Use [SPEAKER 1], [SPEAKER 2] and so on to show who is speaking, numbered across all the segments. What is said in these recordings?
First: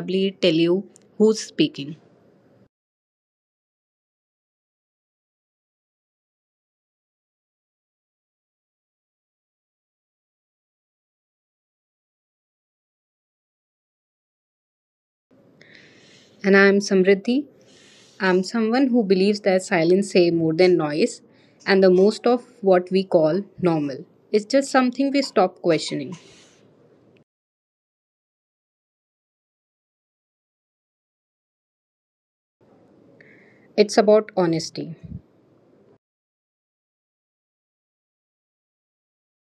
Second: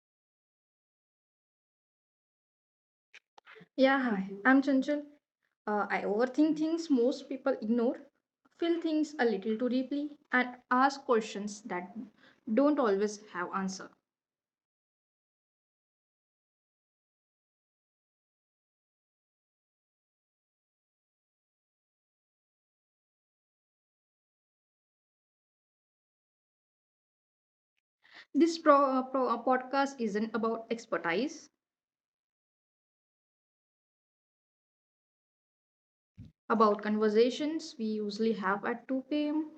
[SPEAKER 1] probably tell you who's speaking.
[SPEAKER 2] Yeah, hi. I'm Chanchal. I overthink things most people ignore, feel things a little too deeply, and ask questions that don't always have answer.
[SPEAKER 1] And I'm Samriddhi. I'm someone who believes that silence say more than noise, and the most of what we call normal. It's just something we stop questioning.
[SPEAKER 2] This podcast isn't about expertise,
[SPEAKER 1] It's about honesty.
[SPEAKER 2] about conversations we usually have at 2 p.m.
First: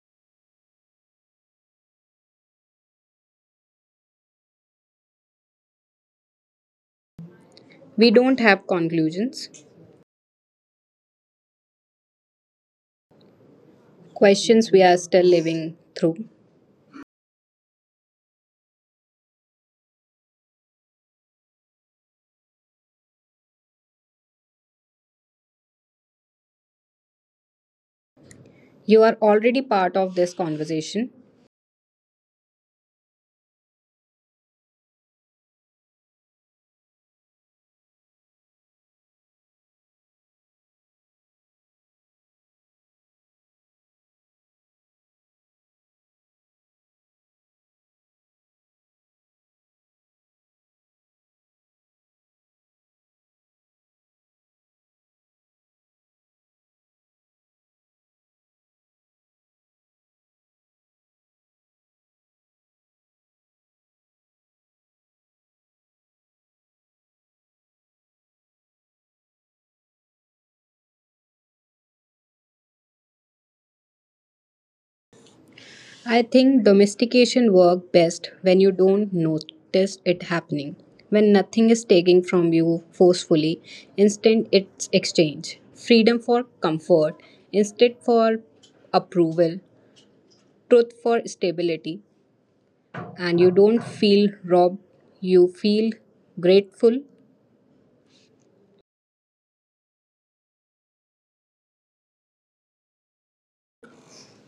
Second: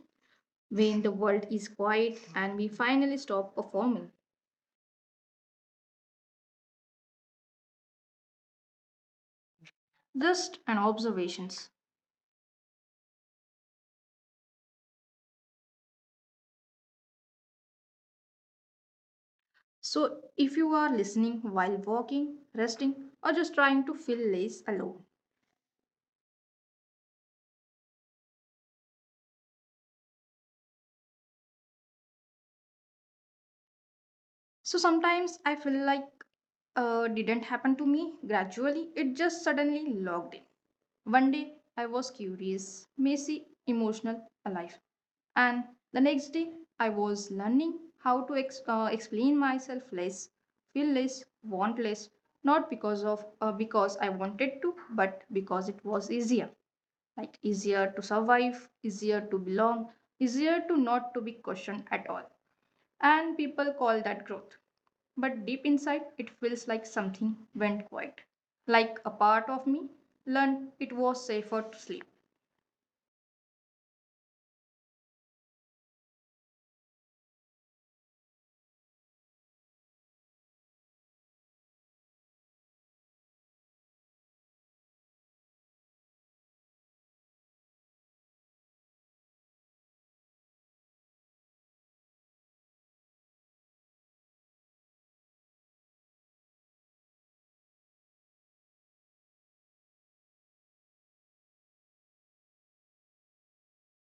[SPEAKER 2] when the world is quiet and we finally stop performing.
[SPEAKER 1] We don't have conclusions,
[SPEAKER 2] Just an observations.
[SPEAKER 1] questions we are still living through.
[SPEAKER 2] So if you are listening while walking, resting, or just trying to feel less alone,
[SPEAKER 1] You are already part of this conversation.
[SPEAKER 2] so sometimes I feel like didn't happen to me gradually, it just suddenly logged in. One day I was curious, messy, emotional, alive. And the next day I was learning how to explain myself less, feel less, want less, not because I wanted to, but because it was easier. Like easier to survive, easier to belong, easier to not to be questioned at all, and people call that growth. But deep inside, it feels like something went quiet. Like a part of me learned it was safer to sleep.
[SPEAKER 1] I think domestication work best when you don't notice it happening. When nothing is taken from you forcefully, instead it's exchange. Freedom for comfort, instead for approval, truth for stability, and you don't feel robbed, you feel grateful.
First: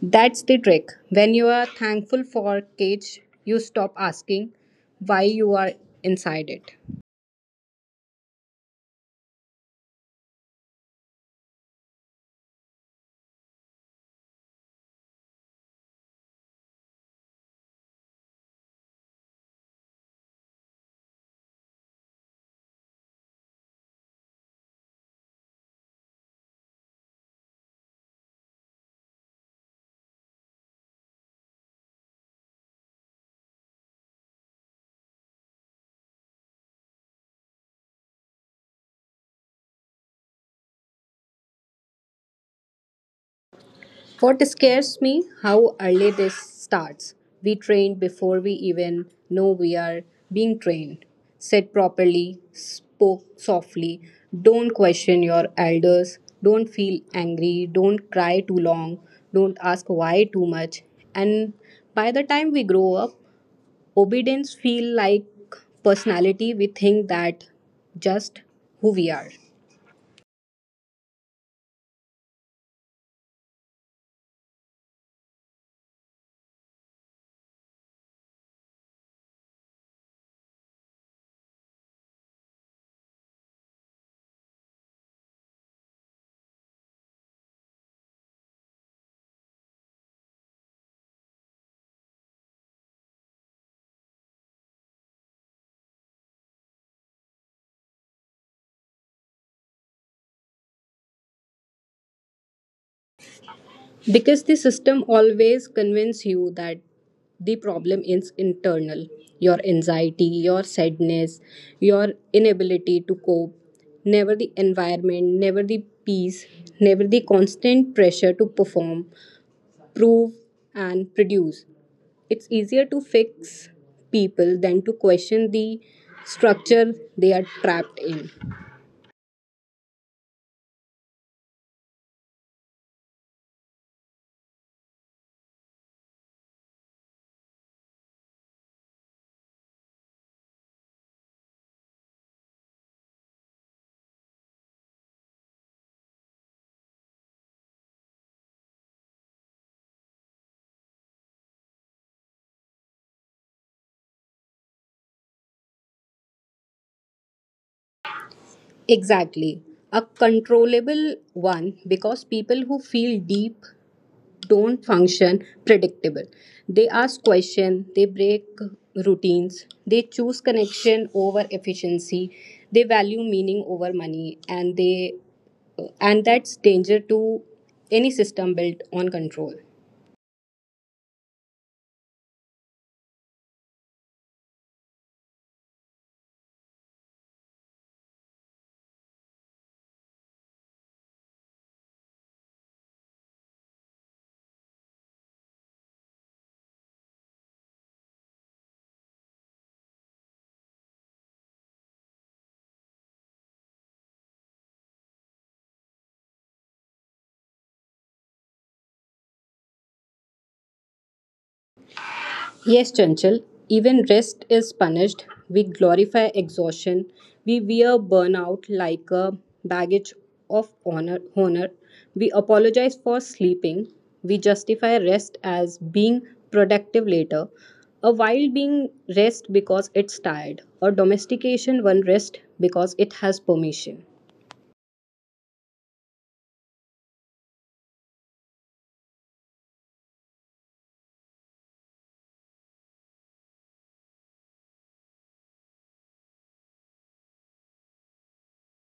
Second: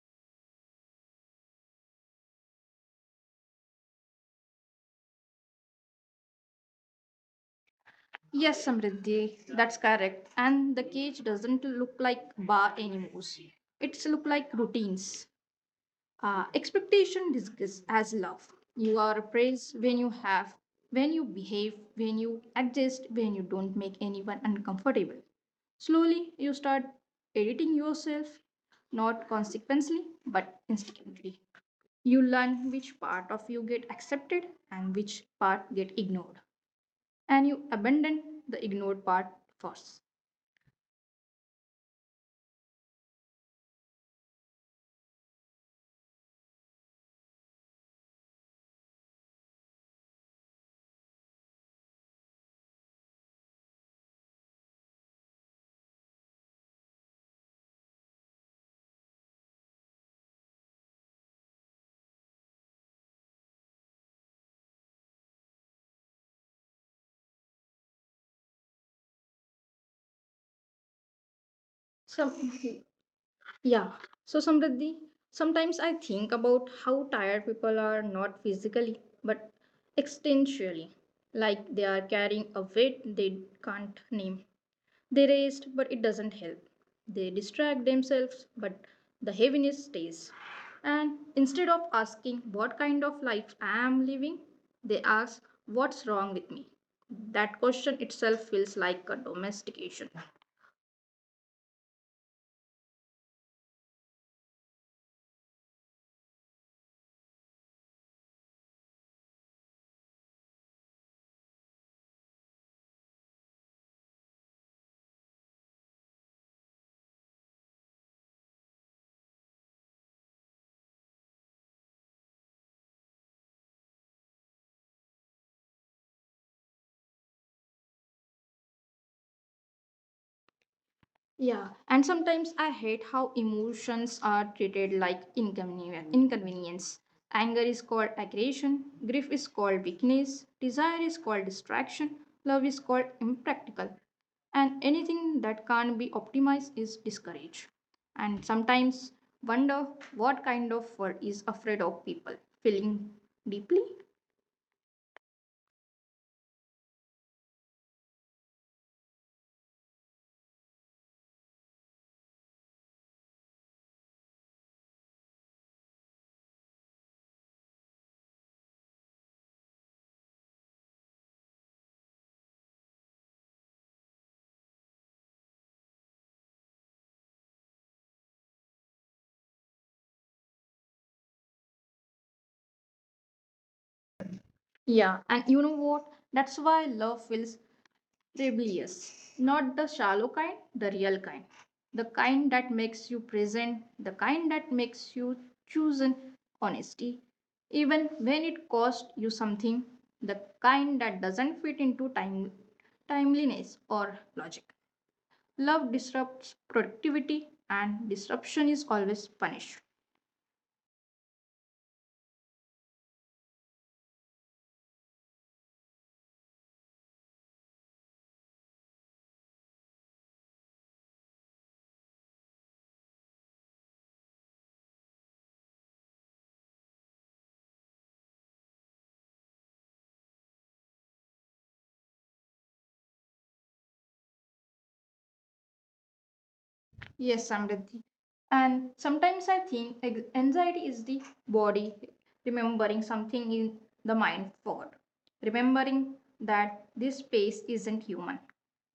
[SPEAKER 1] That's the trick. When you are thankful for cage, you stop asking why you are inside it.
[SPEAKER 2] Yes, Samriddhi, that's correct. And the cage doesn't look like bar anymore. It's look like routines. Expectation disguised as love, you are praised when you have, when you behave, when you adjust, when you don't make anyone uncomfortable, slowly you start editing yourself, not consequently but instinctively, you learn which part of you get accepted and which part get ignored, and you abandon the ignored part first.
[SPEAKER 1] What scares me? How early this starts. We train before we even know we are being trained. Sit properly, spoke softly, don't question your elders, don't feel angry, don't cry too long, don't ask why too much. And by the time we grow up, obedience feel like personality. We think that just who we are.
[SPEAKER 2] So yeah. So, Samriddhi, sometimes I think about how tired people are, not physically but existentially, like they are carrying a weight they can't name. They rest, but it doesn't help. They distract themselves, but the heaviness stays. And instead of asking what kind of life I am living, they ask what's wrong with me. That question itself feels like a domestication.
[SPEAKER 1] Because the system always convinces you that the problem is internal, your anxiety, your sadness, your inability to cope, never the environment, never the peace, never the constant pressure to perform, prove, and produce. It's easier to fix people than to question the structure they are trapped in.
[SPEAKER 2] Yeah, and sometimes I hate how emotions are treated like inconvenience. Anger is called aggression, grief is called weakness, desire is called distraction, love is called impractical, and anything that can't be optimized is discouraged. And sometimes wonder what kind of world is afraid of people feeling deeply.
[SPEAKER 1] Exactly. A controllable one, because people who feel deep don't function predictable. They ask questions, they break routines, they choose connection over efficiency, they value meaning over money, and they and that's danger to any system built on control.
[SPEAKER 2] Yeah, and you know what? That's why love feels rebellious, not the shallow kind, the real kind, the kind that makes you present, the kind that makes you chosen honesty, even when it costs you something, the kind that doesn't fit into time, timeliness or logic. Love disrupts productivity, and disruption is always punished.
[SPEAKER 1] Yes, Chanchal, even rest is punished. We glorify exhaustion. We wear burnout like a baggage of honor. We apologize for sleeping. We justify rest as being productive later. A wild being rest because it's tired. A domestication one rest because it has permission.
[SPEAKER 2] Yes, Samriddhi. And sometimes I think anxiety is the body remembering something in the mind forgot. Remembering that this space isn't human.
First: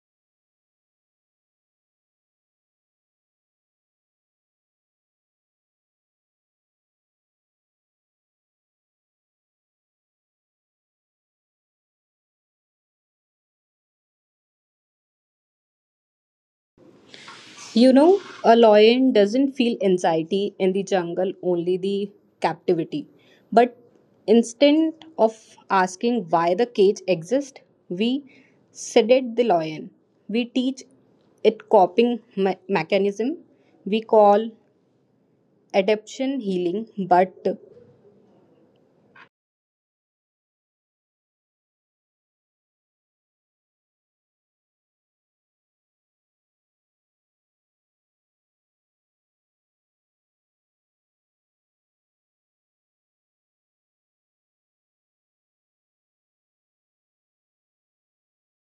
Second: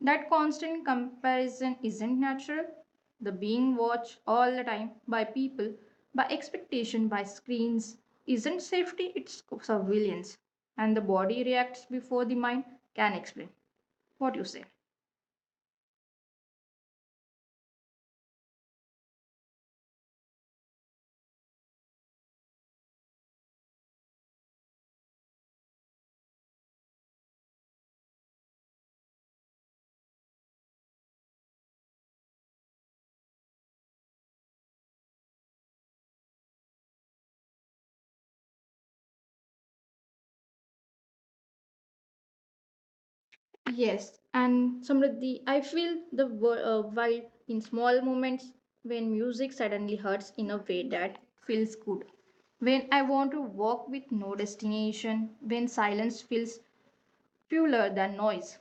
[SPEAKER 2] That constant comparison isn't natural. The being watched all the time by people, by expectation, by screens isn't safety, it's surveillance. And the body reacts before the mind can explain. What you say?
[SPEAKER 1] You know, a lion doesn't feel anxiety in the jungle, only the captivity. But instead of asking why the cage exists, we sedate the lion. We teach it coping mechanism. We call adaptation healing, but
[SPEAKER 2] Yes, and Samriddhi, I feel the while in small moments when music suddenly hurts in a way that feels good. When I want to walk with no destination, when silence feels fuller than noise.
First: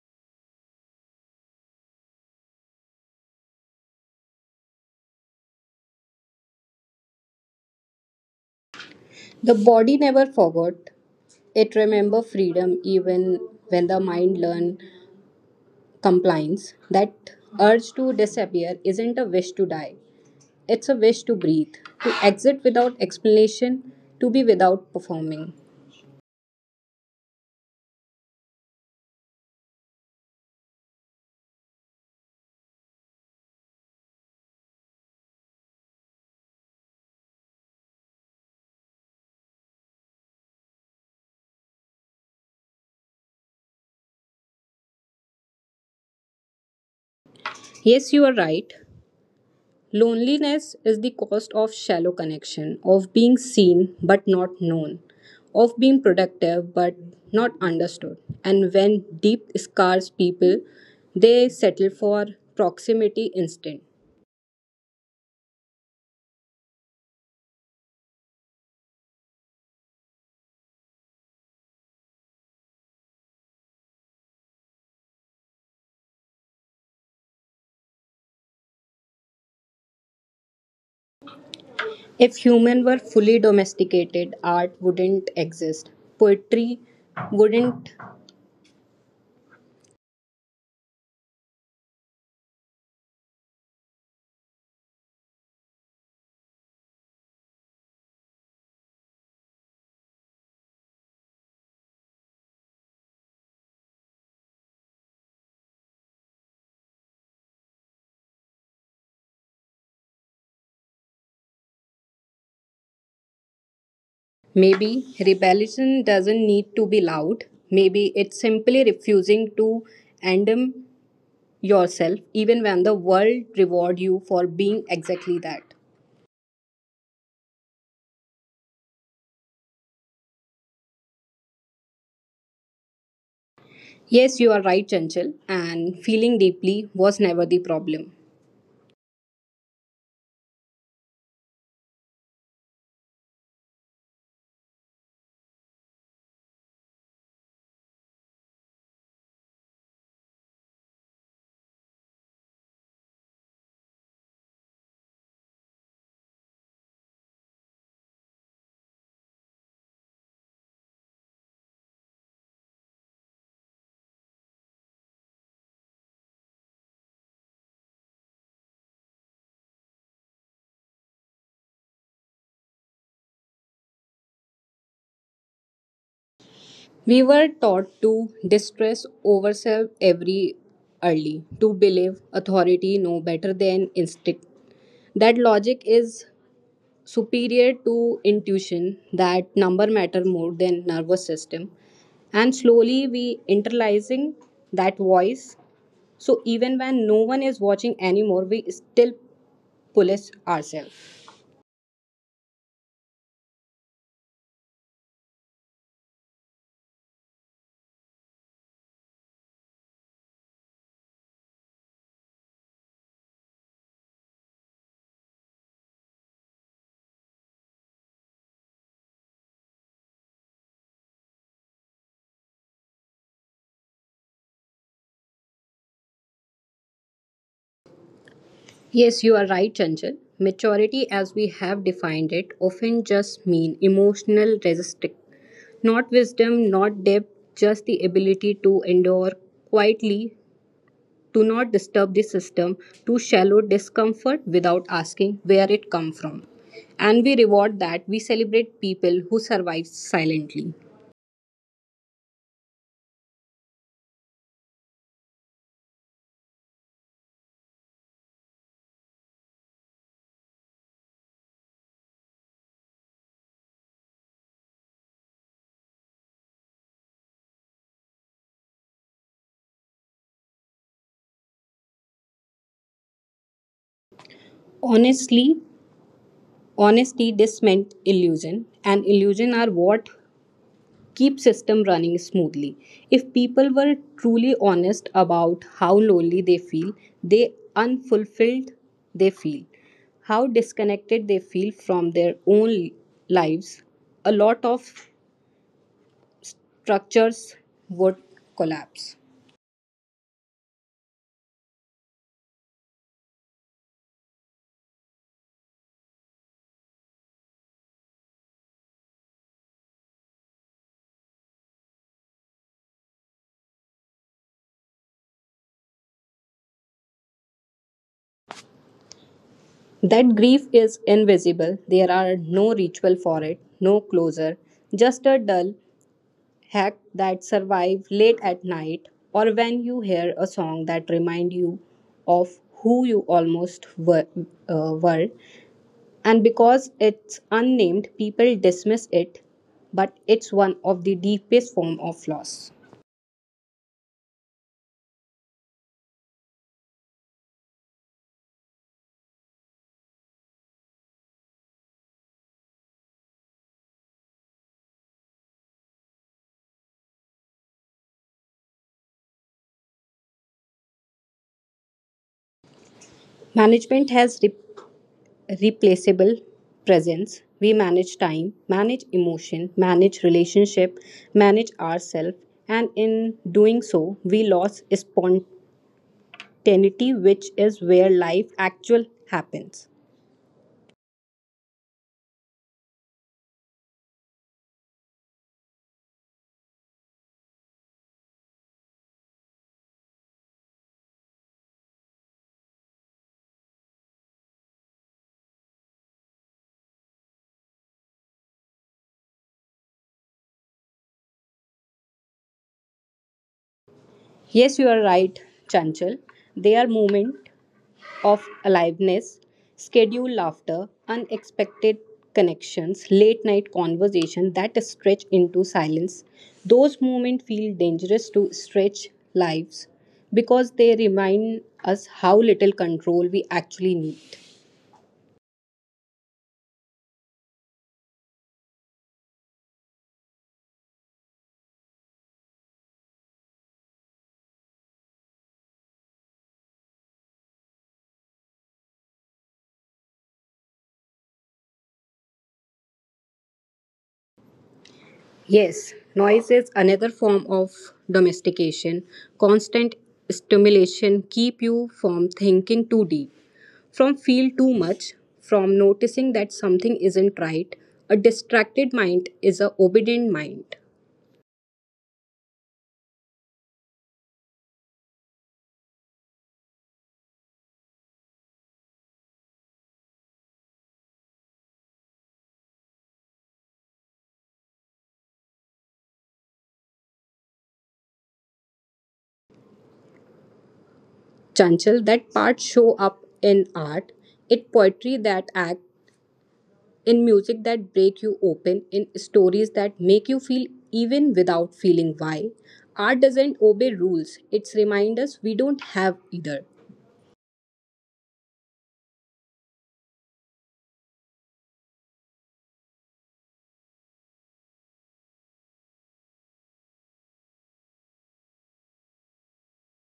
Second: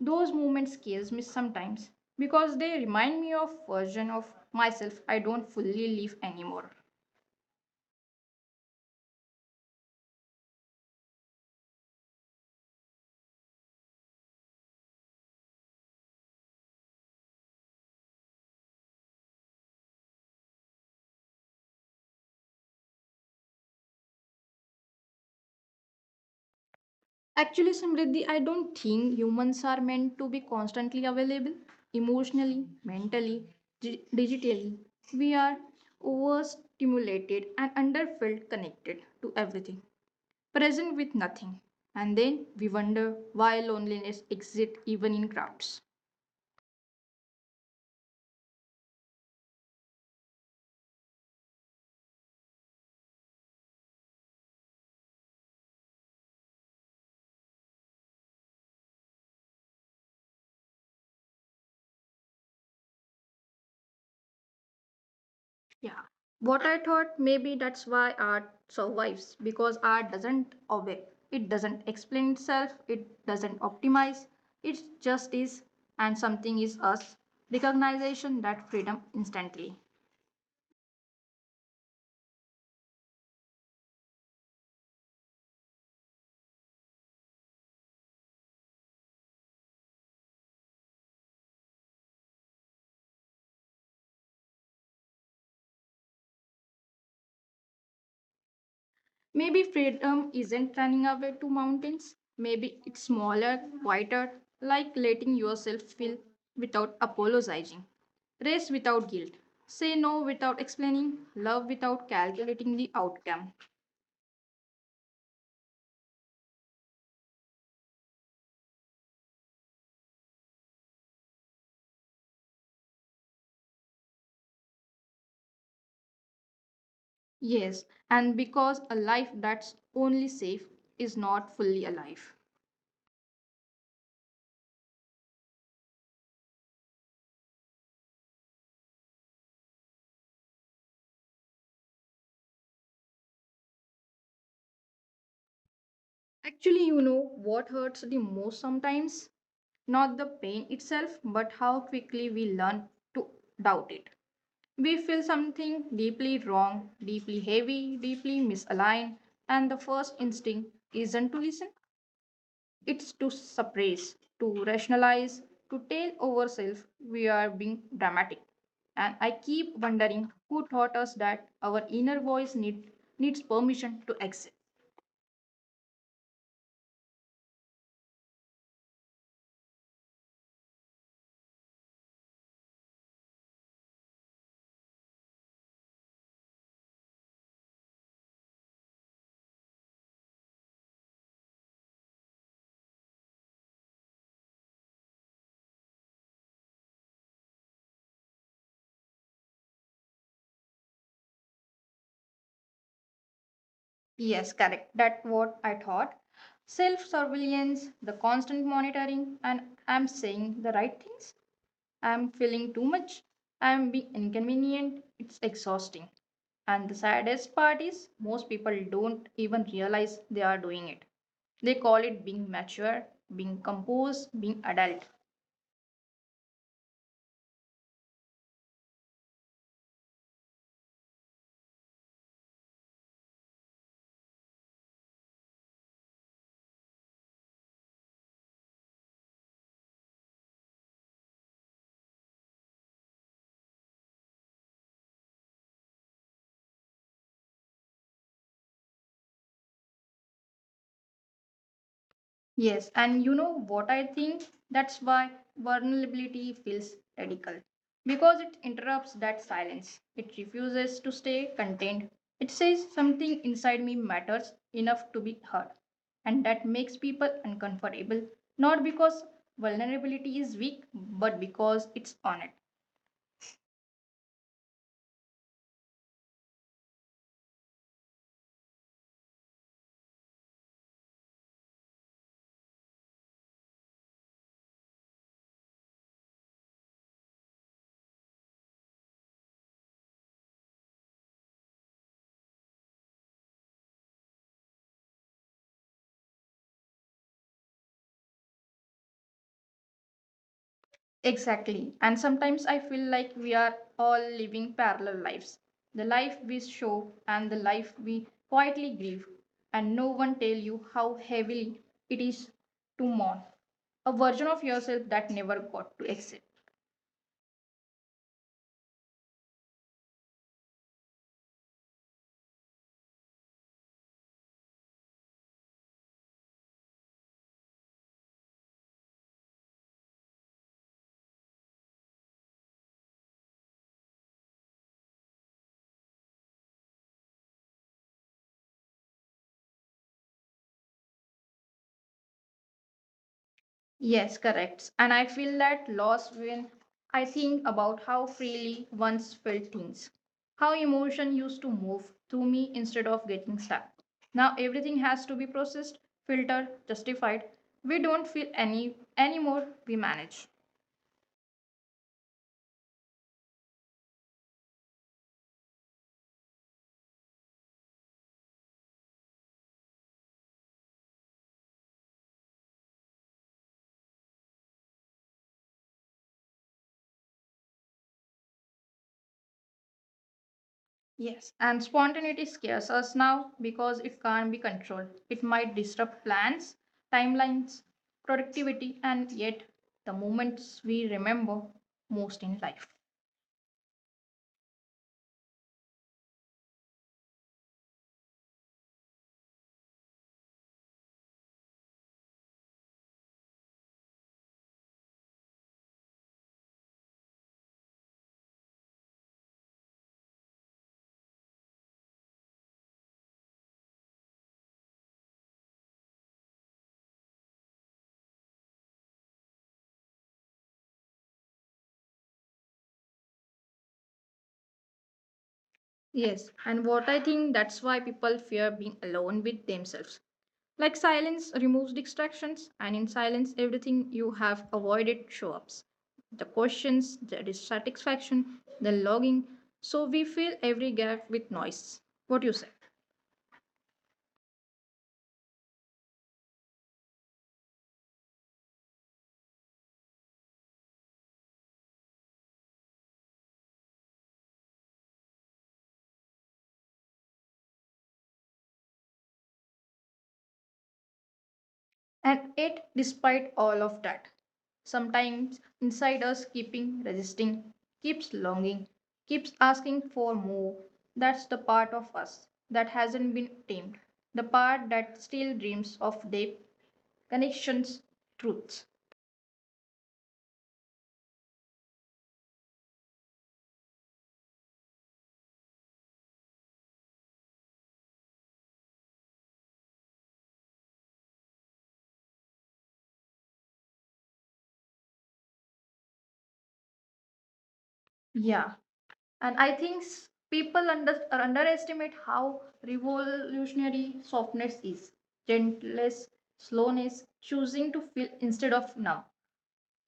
[SPEAKER 2] Those moments scares me sometimes because they remind me of version of myself I don't fully live anymore.
[SPEAKER 1] the body never forgot. It remember freedom even when the mind learn compliance. That urge to disappear isn't a wish to die. It's a wish to breathe, to exit without explanation, to be without performing.
[SPEAKER 2] Actually, Samriddhi, I don't think humans are meant to be constantly available emotionally, mentally, digitally. We are overstimulated and underfilled, connected to everything, present with nothing. And then we wonder why loneliness exists even in crowds.
[SPEAKER 1] Yes, you are right. Loneliness is the cost of shallow connection, of being seen but not known, of being productive but not understood. And when deep scars people, they settle for proximity instinct.
[SPEAKER 2] Yeah. What I thought maybe that's why art survives, because art doesn't obey. It doesn't explain itself, it doesn't optimize. It just is, and something is us. Recognition that freedom instantly.
[SPEAKER 1] If human were fully domesticated, art wouldn't exist. Poetry wouldn't.
[SPEAKER 2] Maybe freedom isn't running away to mountains. Maybe it's smaller, quieter, like letting yourself feel without apologizing. Race without guilt. Say no without explaining. Love without calculating the outcome.
[SPEAKER 1] Maybe rebellion doesn't need to be loud. Maybe it's simply refusing to endem yourself even when the world reward you for being exactly that.
[SPEAKER 2] Yes, and because a life that's only safe is not fully alive.
[SPEAKER 1] Yes, you are right, Chanchal, and feeling deeply was never the problem.
[SPEAKER 2] Actually, you know what hurts the most sometimes? Not the pain itself, but how quickly we learn to doubt it. We feel something deeply wrong, deeply heavy, deeply misaligned, and the first instinct isn't to listen, it's to suppress, to rationalize, to tell ourselves we are being dramatic. And I keep wondering who taught us that our inner voice needs permission to exist.
[SPEAKER 1] We were taught to distress ourselves every early, to believe authority know better than instinct. That logic is superior to intuition, that number matter more than nervous system, and slowly we internalizing that voice, so even when no one is watching anymore we still police ourselves.
[SPEAKER 2] Yes, correct. That's what I thought. Self surveillance, the constant monitoring, and I'm saying the right things. I'm feeling too much. I'm being inconvenient. It's exhausting. And the saddest part is, most people don't even realize they are doing it. They call it being mature, being composed, being adult.
[SPEAKER 1] Yes, you are right, Chanchal, maturity as we have defined it often just mean emotional resistance, not wisdom, not depth, just the ability to endure quietly. Do not disturb the system, to shallow discomfort without asking where it come from. And we reward that, we celebrate people who survive silently.
[SPEAKER 2] Yes, and you know what I think? That's why vulnerability feels radical. Because it interrupts that silence. It refuses to stay contained. It says something inside me matters enough to be heard. And that makes people uncomfortable, not because vulnerability is weak, but because it's honest.
[SPEAKER 1] Honestly, honesty dismantle illusion, and illusion are what keep system running smoothly. If people were truly honest about how lonely they feel, they unfulfilled they feel, how disconnected they feel from their own lives, a lot of structures would collapse.
[SPEAKER 2] Exactly. And sometimes I feel like we are all living parallel lives. The life we show and the life we quietly grieve. And no one tell you how heavily it is to mourn. A version of yourself that never got to exist.
[SPEAKER 1] That grief is invisible. There are no ritual for it, no closure, just a dull hack that survive late at night or when you hear a song that remind you of who you almost were. And because it's unnamed, people dismiss it, but it's one of the deepest form of loss.
[SPEAKER 2] Yes, correct. And I feel that loss when I think about how freely once felt things, how emotion used to move through me instead of getting stuck. Now everything has to be processed, filtered, justified. We don't feel any anymore, we manage.
[SPEAKER 1] Management has replaceable presence. We manage time, manage emotion, manage relationship, manage ourselves, and in doing so we lose spontaneity, which is where life actual happens.
[SPEAKER 2] Yes, and spontaneity scares us now because it can't be controlled. It might disrupt plans, timelines, productivity, and yet the moments we remember most in life.
[SPEAKER 1] Yes, you are right, Chanchal. There are moments of aliveness, scheduled laughter, unexpected connections, late night conversation that stretch into silence. Those moments feel dangerous to stretch lives because they remind us how little control we actually need.
[SPEAKER 2] Yes, and what I think that's why people fear being alone with themselves. Like silence removes distractions, and in silence, everything you have avoided show up. The questions, the dissatisfaction, the longing. So we fill every gap with noise. What do you say?
[SPEAKER 1] Yes, noise is another form of domestication. Constant stimulation keep you from thinking too deep, from feel too much, from noticing that something isn't right. A distracted mind is a obedient mind.
[SPEAKER 2] And yet, despite all of that, sometimes inside us keeping resisting, keeps longing, keeps asking for more. That's the part of us that hasn't been tamed, the part that still dreams of depth, connections, truths.
[SPEAKER 1] Chanchal, that part show up in art, in poetry that act, in music that break you open, in stories that make you feel even without feeling why. Art doesn't obey rules, it's remind us we don't have either.
[SPEAKER 2] Yeah, and I think people underestimate how revolutionary softness is, gentleness, slowness, choosing to feel instead of numb.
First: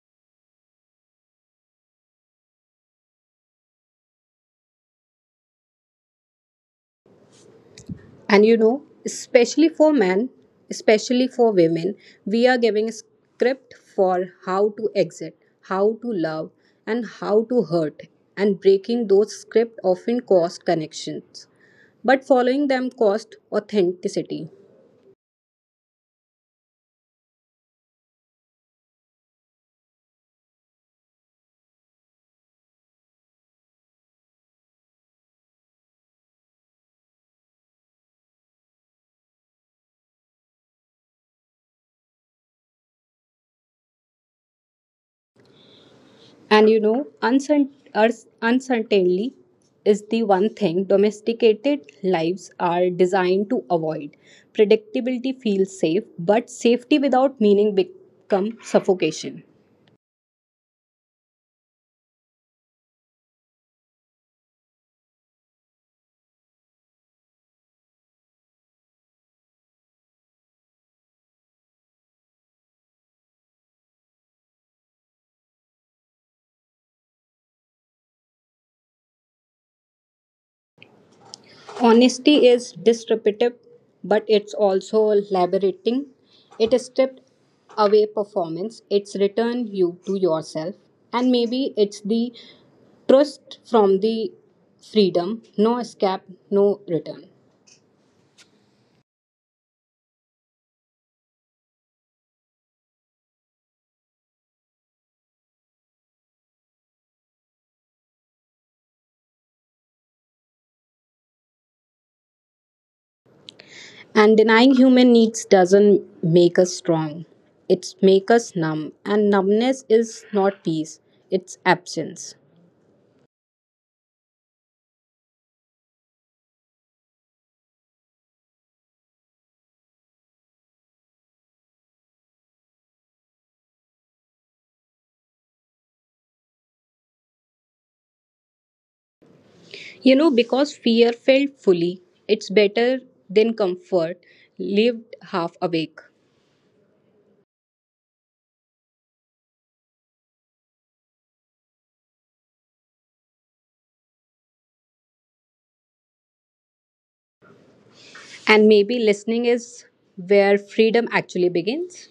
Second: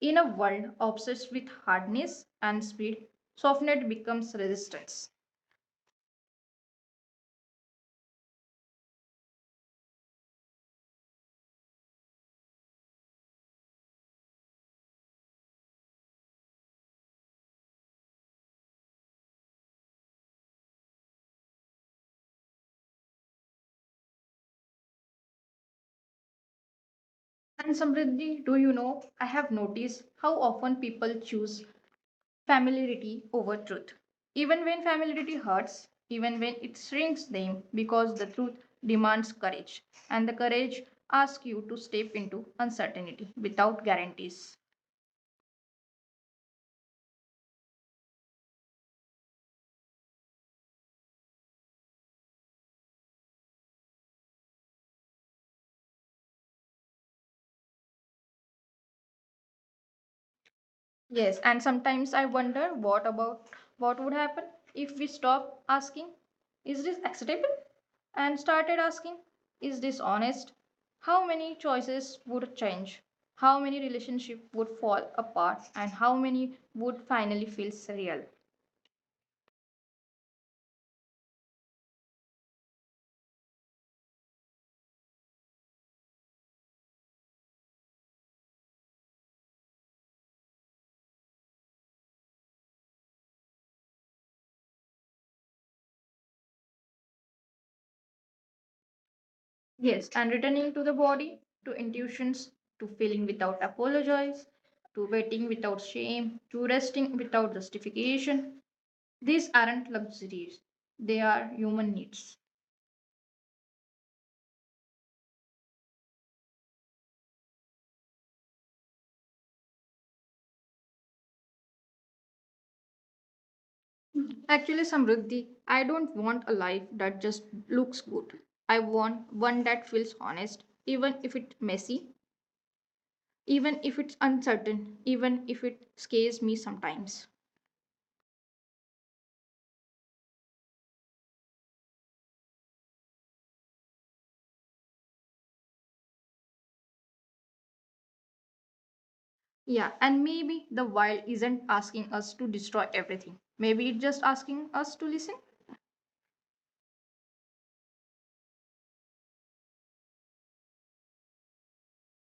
[SPEAKER 2] In a world obsessed with hardness and speed, softness becomes resistance.
[SPEAKER 1] And you know, especially for men, especially for women, we are giving a script for how to exit, how to love, and how to hurt. And breaking those scripts often cost connections, but following them cost authenticity.
[SPEAKER 2] And Samriddhi, do you know, I have noticed how often people choose familiarity over truth. Even when familiarity hurts, even when it shrinks them, because the truth demands courage. And the courage asks you to step into uncertainty without guarantees.
[SPEAKER 1] And you know, uncertainty is the one thing domesticated lives are designed to avoid. Predictability feels safe, but safety without meaning becomes suffocation.
[SPEAKER 2] Yes, and sometimes I wonder what would happen if we stop asking, is this acceptable? And started asking, is this honest? How many choices would change? How many relationships would fall apart? And how many would finally feel surreal?
[SPEAKER 1] Honesty is disruptive, but it's also liberating. It stripped away performance, it's return you to yourself, and maybe it's the trust from the freedom, no escape, no return.
[SPEAKER 2] Yes, and returning to the body, to intuitions, to feeling without apologize, to waiting without shame, to resting without justification. These aren't luxuries, they are human needs.
[SPEAKER 1] And denying human needs doesn't make us strong. It makes us numb. And numbness is not peace, it's absence.
[SPEAKER 2] Actually, Samruddhi, I don't want a life that just looks good. I want one that feels honest, even if it's messy, even if it's uncertain, even if it scares me sometimes.
[SPEAKER 1] You know, because fear felt fully, it's better than comfort lived half awake.
[SPEAKER 2] Yeah, and maybe the wild isn't asking us to destroy everything. Maybe it's just asking us to listen.
[SPEAKER 1] And maybe listening is where freedom actually begins.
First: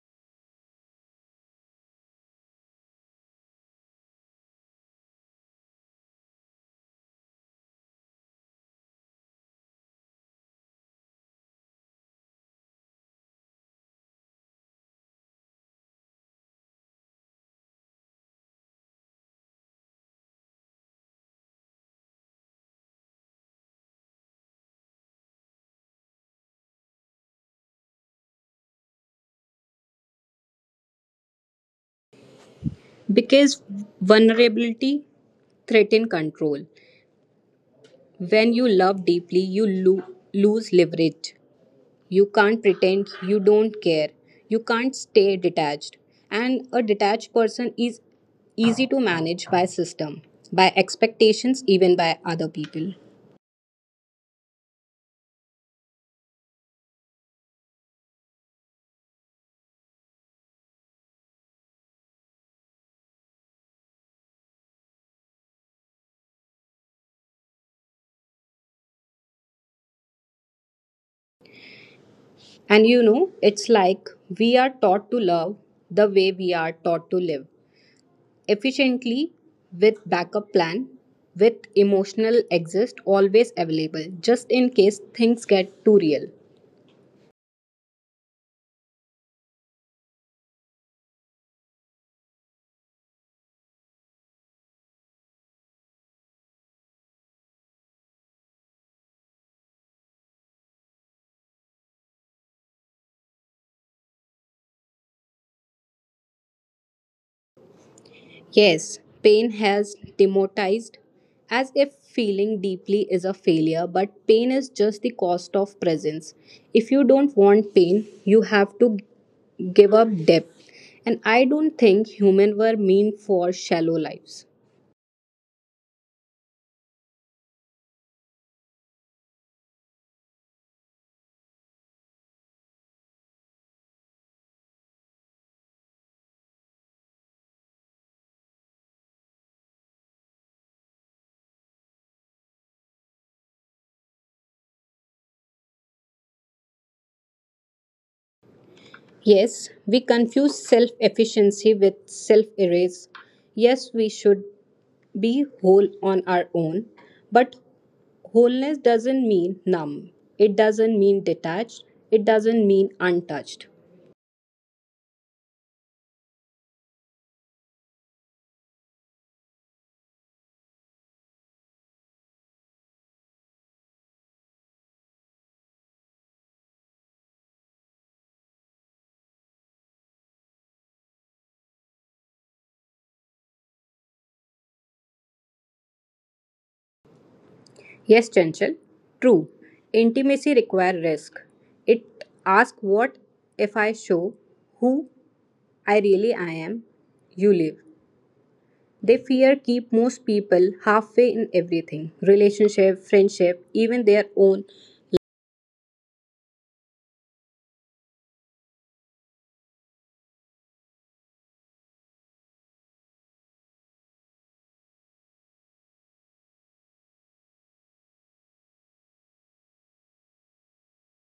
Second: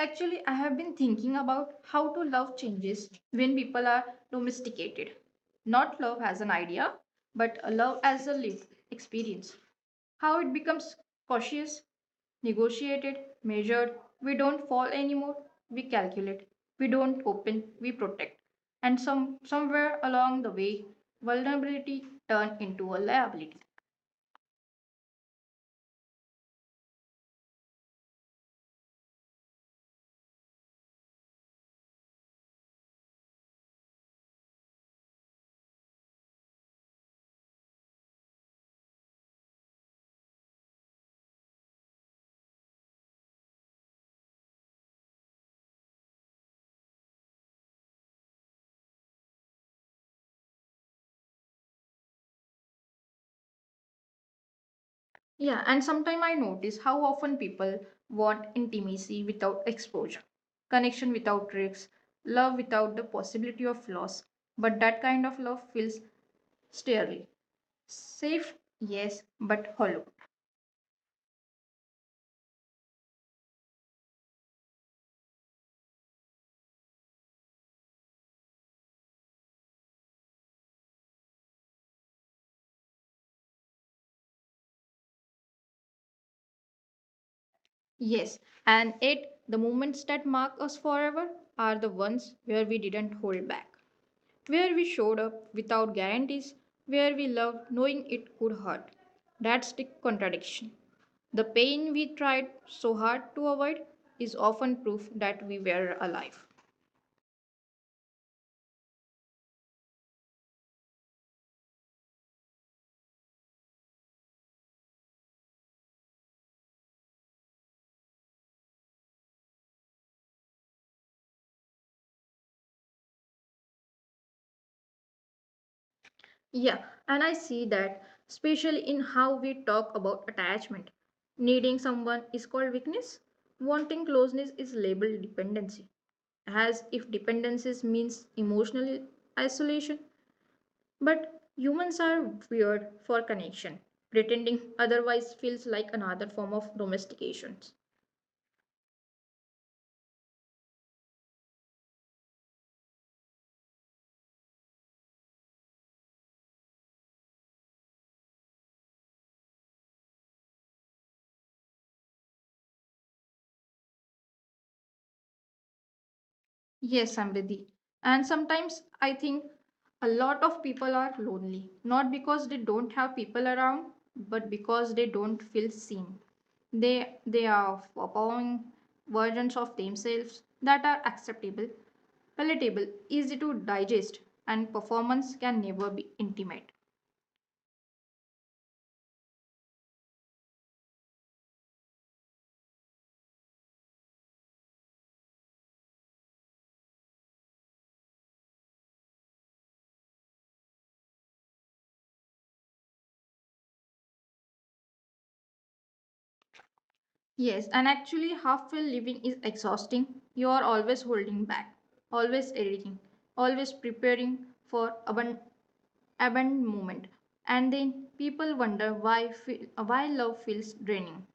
[SPEAKER 2] Actually, I have been thinking about how to love changes when people are domesticated. Not love as an idea, but a love as a lived experience. How it becomes cautious, negotiated, measured. We don't fall anymore, we calculate. We don't open, we protect. And somewhere along the way, vulnerability turned into a liability.
[SPEAKER 1] Because vulnerability threatens control. When you love deeply, you lose leverage. You can't pretend you don't care. You can't stay detached. And a detached person is easy to manage by system, by expectations, even by other people.
[SPEAKER 2] Yeah, and sometimes I notice how often people want intimacy without exposure, connection without risks, love without the possibility of loss. But that kind of love feels sterile. Safe, yes, but hollow.
[SPEAKER 1] And you know, it's like we are taught to love the way we are taught to live efficiently, with backup plan, with emotional exist always available just in case things get too real.
[SPEAKER 2] Yes, and it, the moments that mark us forever are the ones where we didn't hold back, where we showed up without guarantees, where we loved knowing it could hurt. That's the contradiction. The pain we tried so hard to avoid is often proof that we were alive.
[SPEAKER 1] Yes, pain has demotized, as if feeling deeply is a failure, but pain is just the cost of presence. If you don't want pain, you have to give up depth. And I don't think humans were meant for shallow lives.
[SPEAKER 2] Yeah, and I see that, especially in how we talk about attachment. Needing someone is called weakness, wanting closeness is labeled dependency, as if dependencies means emotional isolation. But humans are weird for connection. Pretending otherwise feels like another form of domestication.
[SPEAKER 1] Yes, we confuse self efficiency with self erase. Yes, we should be whole on our own. But wholeness doesn't mean numb, it doesn't mean detached, it doesn't mean untouched.
[SPEAKER 2] Yes, Samriddhi. And sometimes I think a lot of people are lonely, not because they don't have people around, but because they don't feel seen. They are following versions of themselves that are acceptable, palatable, easy to digest, and performance can never be intimate.
[SPEAKER 1] Yes, Chanchal, true. Intimacy requires risk. It asks what if I show who I really I am, you live. They fear keep most people halfway in everything, relationship, friendship, even their own.
[SPEAKER 2] Yes, and actually, half filled living is exhausting. You are always holding back, always editing, always preparing for abandoned moment. And then people wonder why love feels draining.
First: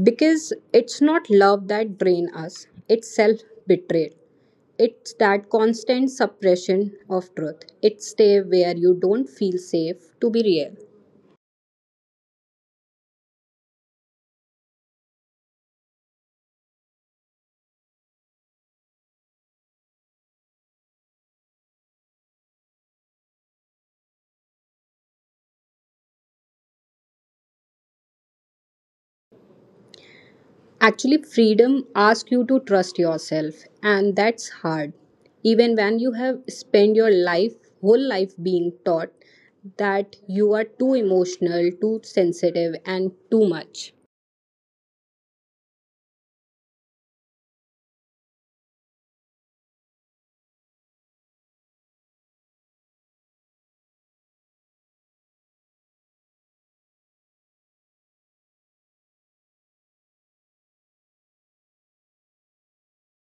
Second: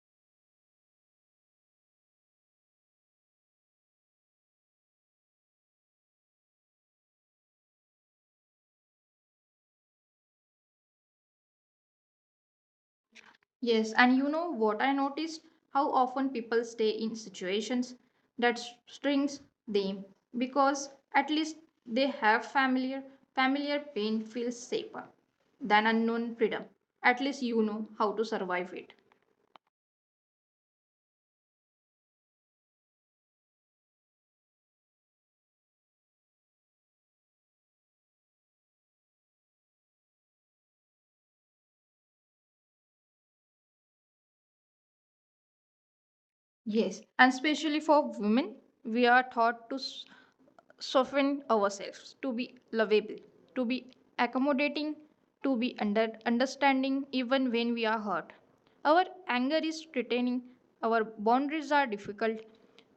[SPEAKER 1] Because it's not love that drains us, it's self betrayal. It's that constant suppression of truth. It's stay where you don't feel safe to be real.
[SPEAKER 2] Yes, and you know what I noticed? How often people stay in situations that strings them because at least they have familiar pain feels safer than unknown freedom. At least you know how to survive it.
[SPEAKER 1] Actually, freedom asks you to trust yourself, and that's hard. Even when you have spent your life, whole life being taught that you are too emotional, too sensitive, and too much.
[SPEAKER 2] Yes, and especially for women, we are taught to soften ourselves, to be lovable, to be accommodating, to be understanding even when we are hurt. Our anger is threatening, our boundaries are difficult,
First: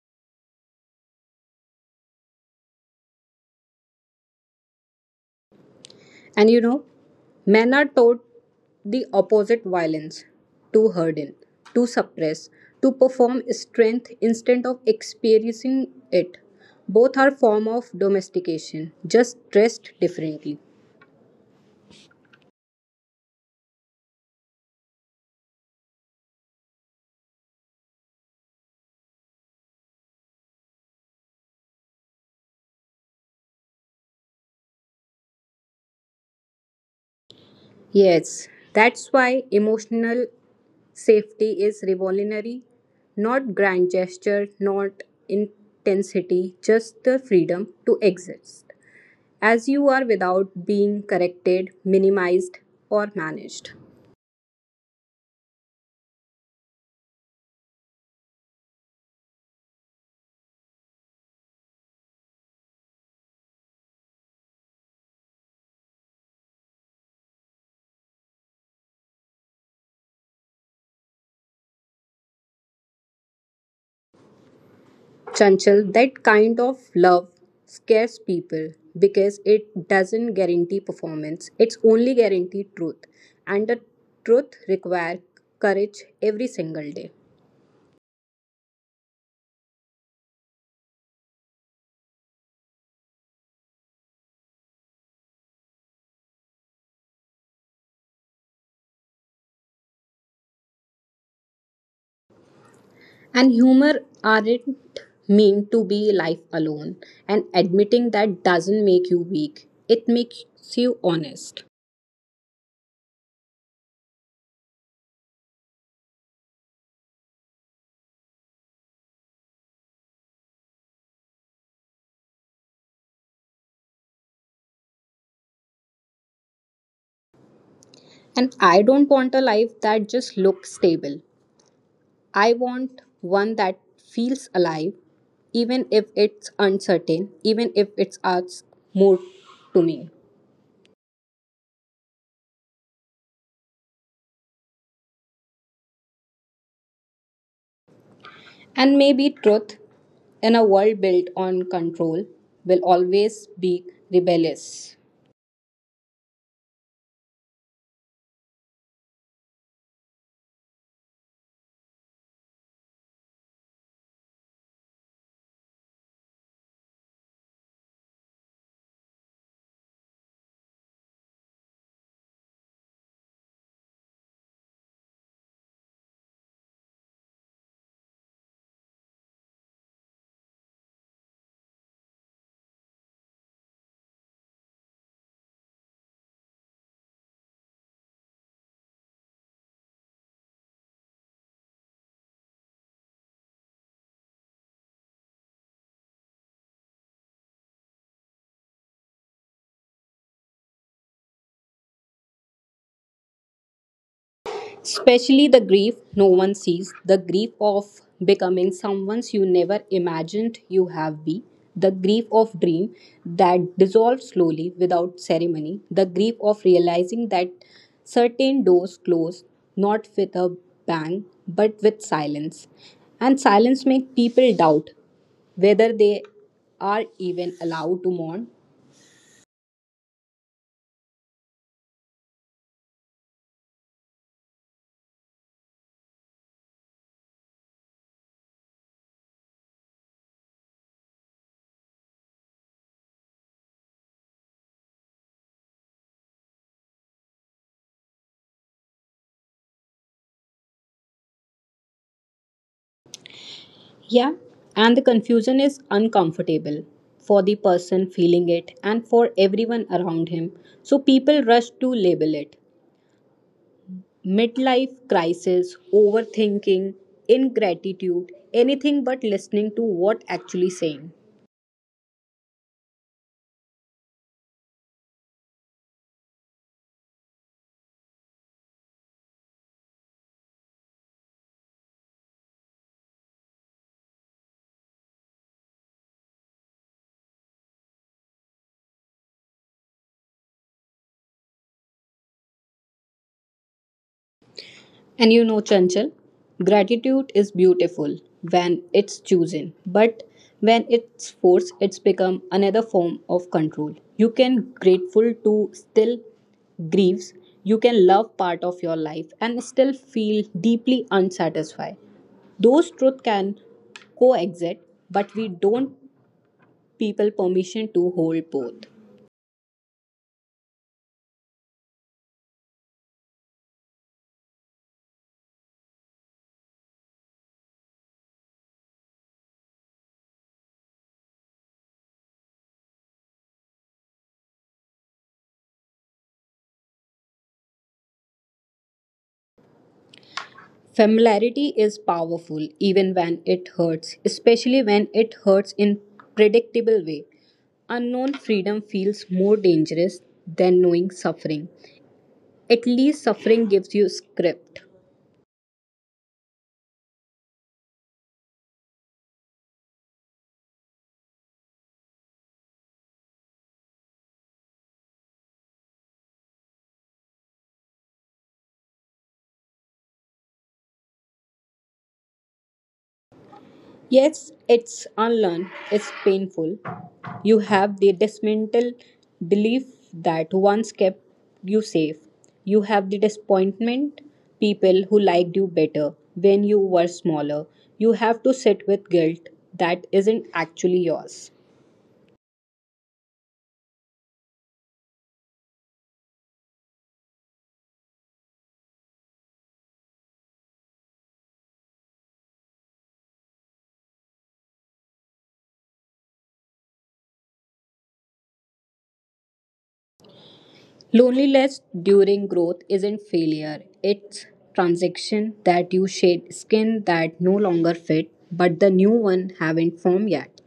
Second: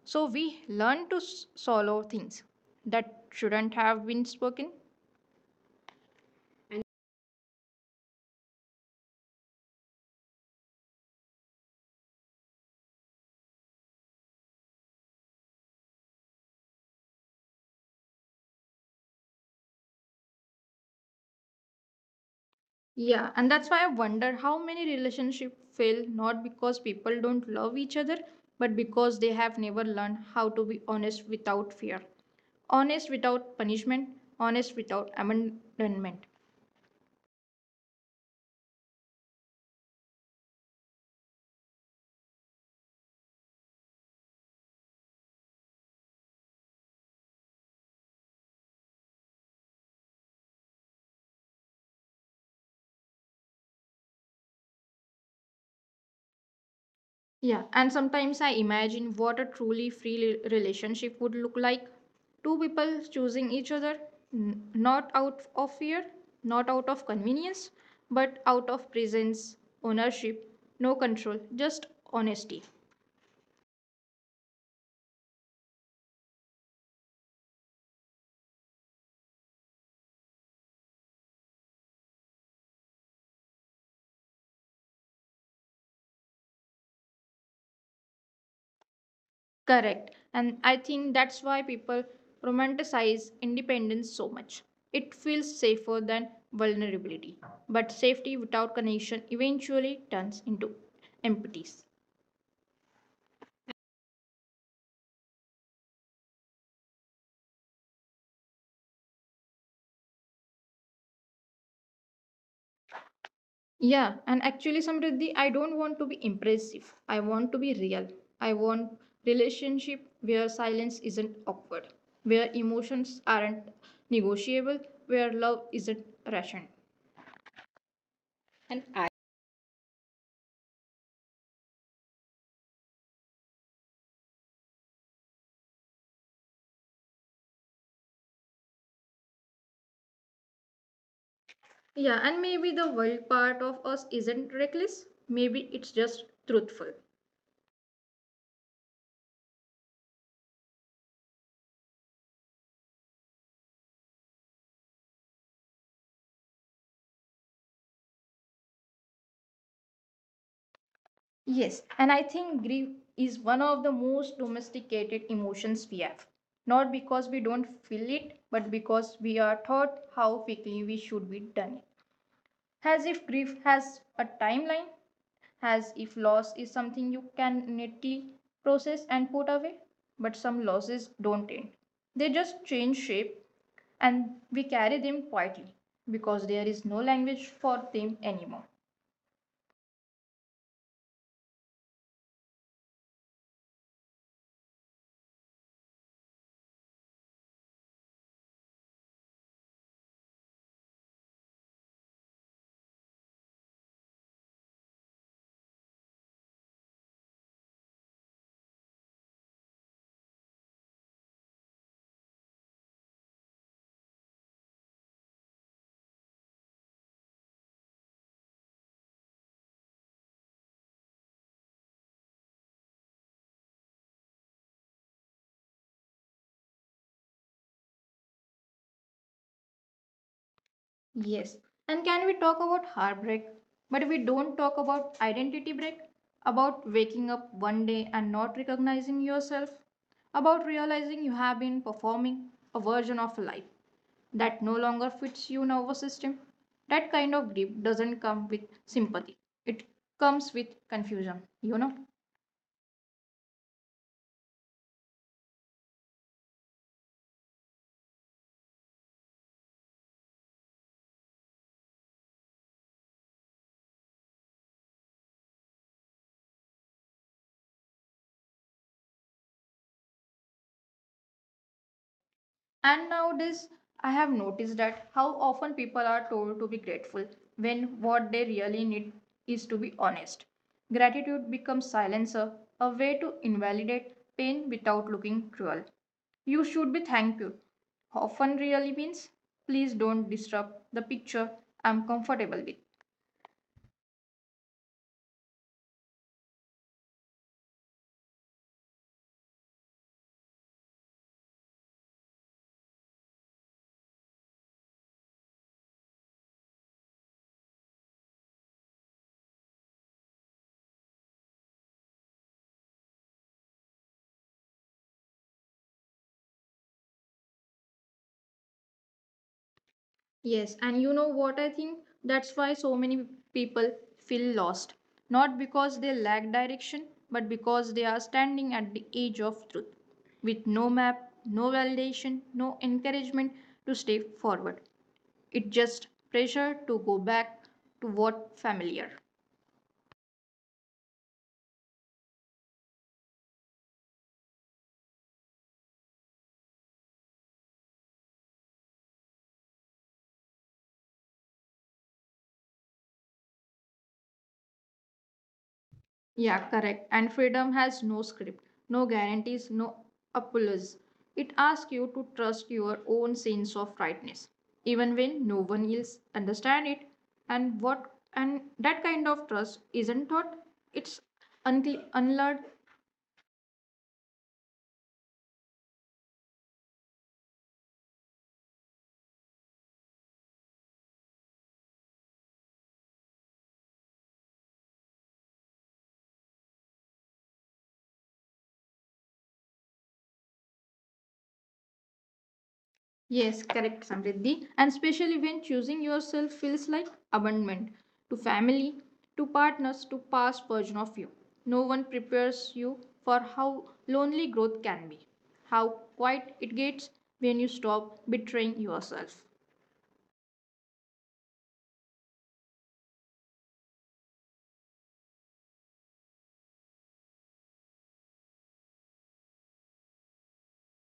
[SPEAKER 2] so we learn to swallow things that shouldn't have been spoken.
[SPEAKER 1] And you know, men are taught the opposite violence, to harden, to suppress, to perform strength instead of experiencing it. Both are form of domestication, just dressed differently.
[SPEAKER 2] Yeah, and that's why I wonder how many relationships fail not because people don't love each other, but because they have never learned how to be honest without fear, honest without punishment, honest without abandonment.
[SPEAKER 1] Yes, that's why emotional safety is revolutionary, not grand gesture, not intensity, just the freedom to exist as you are without being corrected, minimized, or managed.
[SPEAKER 2] Yeah, and sometimes I imagine what a truly free relationship would look like. Two people choosing each other, not out of fear, not out of convenience, but out of presence, ownership, no control, just honesty.
[SPEAKER 1] Chanchal, that kind of love scares people because it doesn't guarantee performance, it's only guarantee truth. And the truth requires courage every single day.
[SPEAKER 2] Correct. And I think that's why people romanticize independence so much. It feels safer than vulnerability. But safety without connection eventually turns into emptiness.
[SPEAKER 1] And humor aren't meant to be life alone. And admitting that doesn't make you weak. It makes you honest.
[SPEAKER 2] Yeah, and actually, Samriddhi, I don't want to be impressive. I want to be real. I want relationship where silence isn't awkward, where emotions aren't negotiable, where love isn't rational. And
[SPEAKER 1] And I don't want a life that just looks stable. I want one that feels alive, even if it's uncertain, even if it adds more to me.
[SPEAKER 2] Yeah, and maybe the wild part of us isn't reckless. Maybe it's just truthful.
[SPEAKER 1] And maybe truth in a world built on control will always be rebellious.
[SPEAKER 2] Yes, and I think grief is one of the most domesticated emotions we have. Not because we don't feel it, but because we are taught how quickly we should be done it, as if grief has a timeline, as if loss is something you can neatly process and put away. But some losses don't end, they just change shape and we carry them quietly because there is no language for them anymore.
[SPEAKER 1] Especially the grief no one sees, the grief of becoming someone you never imagined you have be, the grief of dream that dissolves slowly without ceremony, the grief of realizing that certain doors close not with a bang but with silence. And silence makes people doubt whether they are even allowed to mourn.
[SPEAKER 2] Yes, and can we talk about heartbreak? But we don't talk about identity break, about waking up one day and not recognizing yourself, about realizing you have been performing a version of life that no longer fits your nervous system. That kind of grief doesn't come with sympathy, it comes with confusion, you know.
[SPEAKER 1] Yeah, and the confusion is uncomfortable for the person feeling it and for everyone around him. So people rush to label it midlife crisis, overthinking, ingratitude, anything but listening to what actually saying.
[SPEAKER 2] And nowadays, I have noticed that how often people are told to be grateful when what they really need is to be honest. Gratitude becomes silencer, a way to invalidate pain without looking cruel. You should be thankful often really means please don't disrupt the picture I'm comfortable with.
[SPEAKER 1] And you know, Chanchal, gratitude is beautiful when it's chosen, but when it's forced, it's become another form of control. You can grateful to still grieves. You can love part of your life and still feel deeply unsatisfied. Those truth can coexist, but we don't people permission to hold both.
[SPEAKER 2] Yes, and you know what I think? That's why so many people feel lost. Not because they lack direction, but because they are standing at the edge of truth, with no map, no validation, no encouragement to step forward. It's just pressure to go back to what familiar.
[SPEAKER 1] Familiarity is powerful even when it hurts, especially when it hurts in predictable way. Unknown freedom feels more dangerous than knowing suffering. At least suffering gives you script.
[SPEAKER 2] Yeah, correct. And freedom has no script, no guarantees, no apologies. It asks you to trust your own sense of rightness, even when no one else understands it. And that kind of trust isn't taught; it's unlearned.
[SPEAKER 1] Yes, it's unlearned, it's painful. You have the dismantled belief that once kept you safe. You have the disappointment, people who liked you better when you were smaller. You have to sit with guilt that isn't actually yours.
[SPEAKER 2] Yes, correct, Samriddhi. And especially when choosing yourself feels like abandonment to family, to partners, to past version of you. No one prepares you for how lonely growth can be, how quiet it gets when you stop betraying yourself.
[SPEAKER 1] Loneliness during growth isn't failure, it's transition that you shed skin that no longer fit, but the new one haven't formed yet.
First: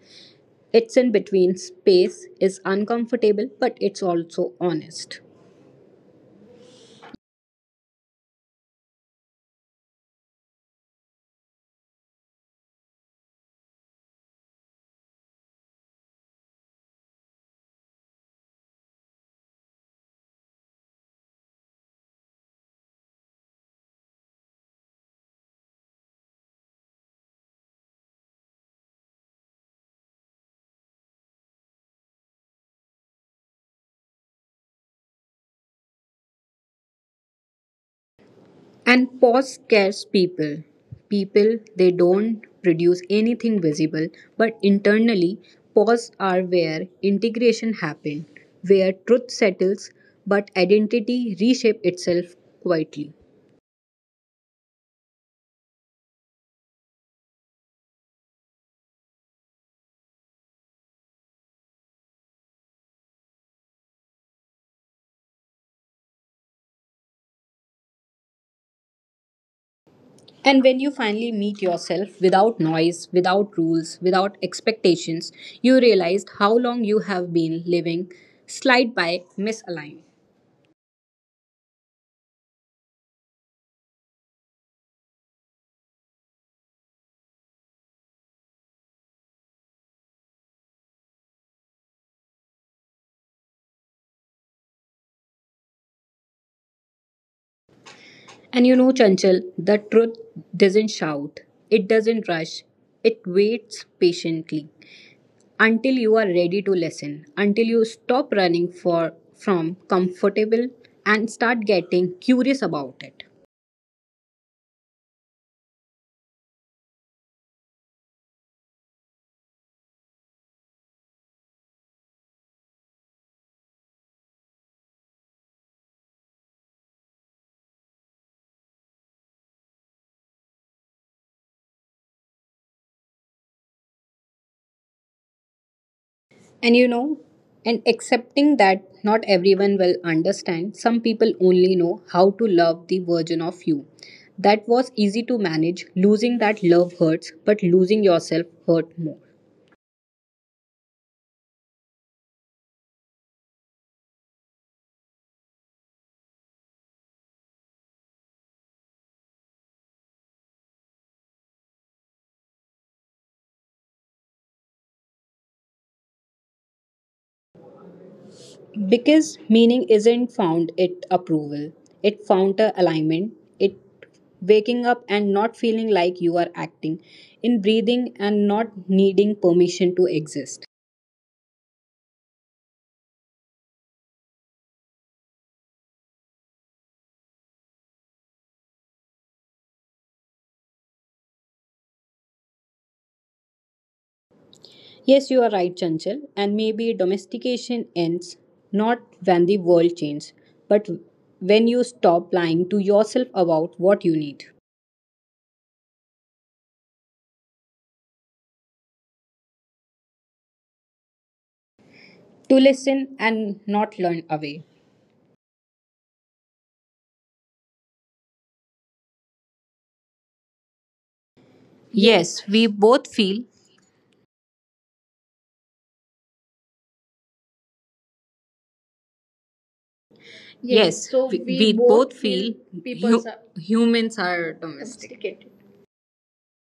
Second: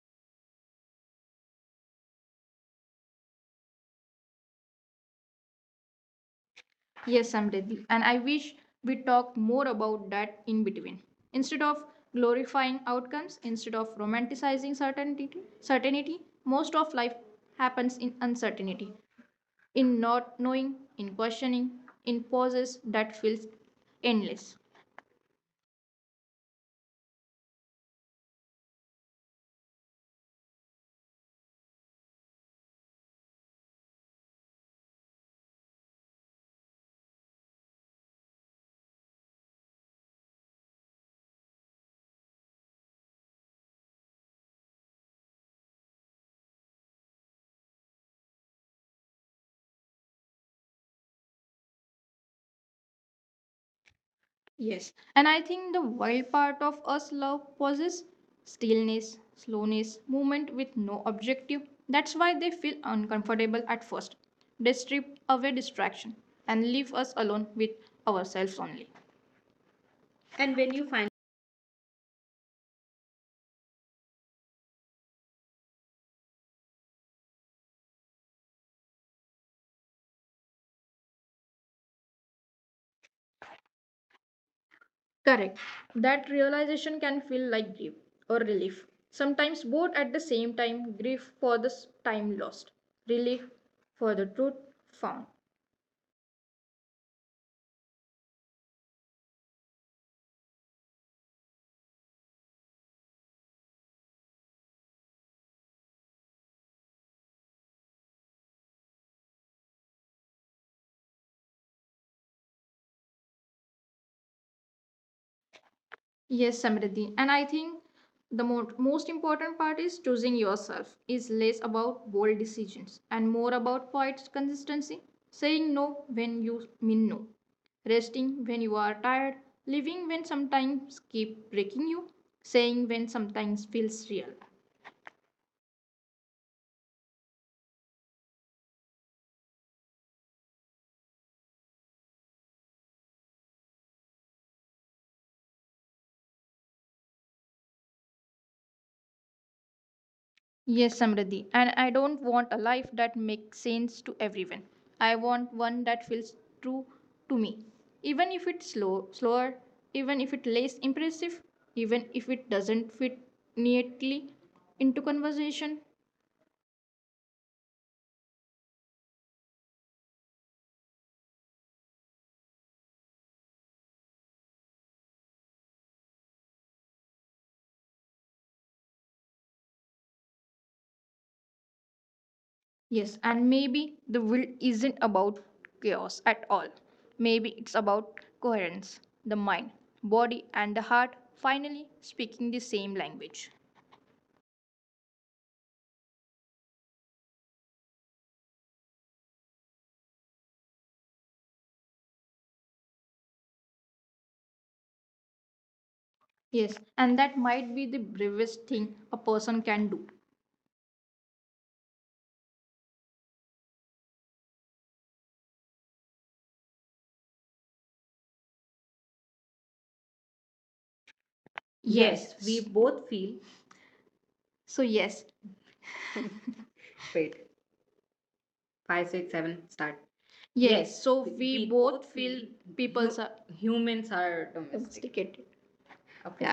[SPEAKER 1] Its in between space is uncomfortable, but it's also honest.
[SPEAKER 2] Yes, Samriddhi. And I wish we talked more about that in between. Instead of glorifying outcomes, instead of romanticizing certainty, most of life happens in uncertainty in not knowing, in questioning, in pauses that feels endless.
[SPEAKER 1] And pause scares people. People, they don't produce anything visible, but internally, pause are where integration happens, where truth settles, but identity reshape itself quietly.
[SPEAKER 2] Yes, and I think the wild part of us love pauses, stillness, slowness, movement with no objective. That's why they feel uncomfortable at first. They strip away distraction and leave us alone with ourselves only.
[SPEAKER 1] And when you finally meet yourself without noise, without rules, without expectations, you realize how long you have been living slide by misaligned.
[SPEAKER 2] Correct. That realization can feel like grief or relief. Sometimes both at the same time grief for the time lost, relief for the truth found.
[SPEAKER 1] And you know, Chanchal, the truth doesn't shout, it doesn't rush, it waits patiently until you are ready to listen, until you stop running for from comfortable and start getting curious about it.
[SPEAKER 2] Yes, Samriddhi. And I think the most important part is choosing yourself is less about bold decisions and more about quiet consistency, saying no when you mean no, resting when you are tired, living when sometimes keep breaking you, saying when sometimes feels real.
[SPEAKER 1] And you know, and accepting that not everyone will understand, some people only know how to love the version of you. That was easy to manage. Losing that love hurts, but losing yourself hurt more.
[SPEAKER 2] Yes, Samriddhi. And I don't want a life that makes sense to everyone. I want one that feels true to me. Even if it's slow, slower, even if it's less impressive, even if it doesn't fit neatly into conversation.
[SPEAKER 1] Because meaning isn't found it approval, it found a alignment, it waking up and not feeling like you are acting, in breathing and not needing permission to exist.
[SPEAKER 2] Yes, and maybe the will isn't about chaos at all. Maybe it's about coherence, the mind, body, and the heart finally speaking the same language.
[SPEAKER 1] Yes, you are right, Chanchal, and maybe domestication ends not when the world changes, but when you stop lying to yourself about what you need
[SPEAKER 2] Yes, and that might be the bravest thing a person can do.
[SPEAKER 1] to listen and not learn away. Yes,
[SPEAKER 2] Yes,
[SPEAKER 1] we
[SPEAKER 2] we Yes.
[SPEAKER 1] both
[SPEAKER 2] both
[SPEAKER 1] feel.
[SPEAKER 2] feel. So, yes, wait, five, six, seven, start. Yes,
[SPEAKER 1] Yes, Yes,
[SPEAKER 2] yes, so we-
[SPEAKER 1] we
[SPEAKER 2] we
[SPEAKER 1] both
[SPEAKER 2] both
[SPEAKER 1] feel
[SPEAKER 2] feel
[SPEAKER 1] hu-
[SPEAKER 2] people's are
[SPEAKER 1] humans
[SPEAKER 2] humans
[SPEAKER 1] are
[SPEAKER 2] are
[SPEAKER 1] domestic.
[SPEAKER 2] domesticated. Okay.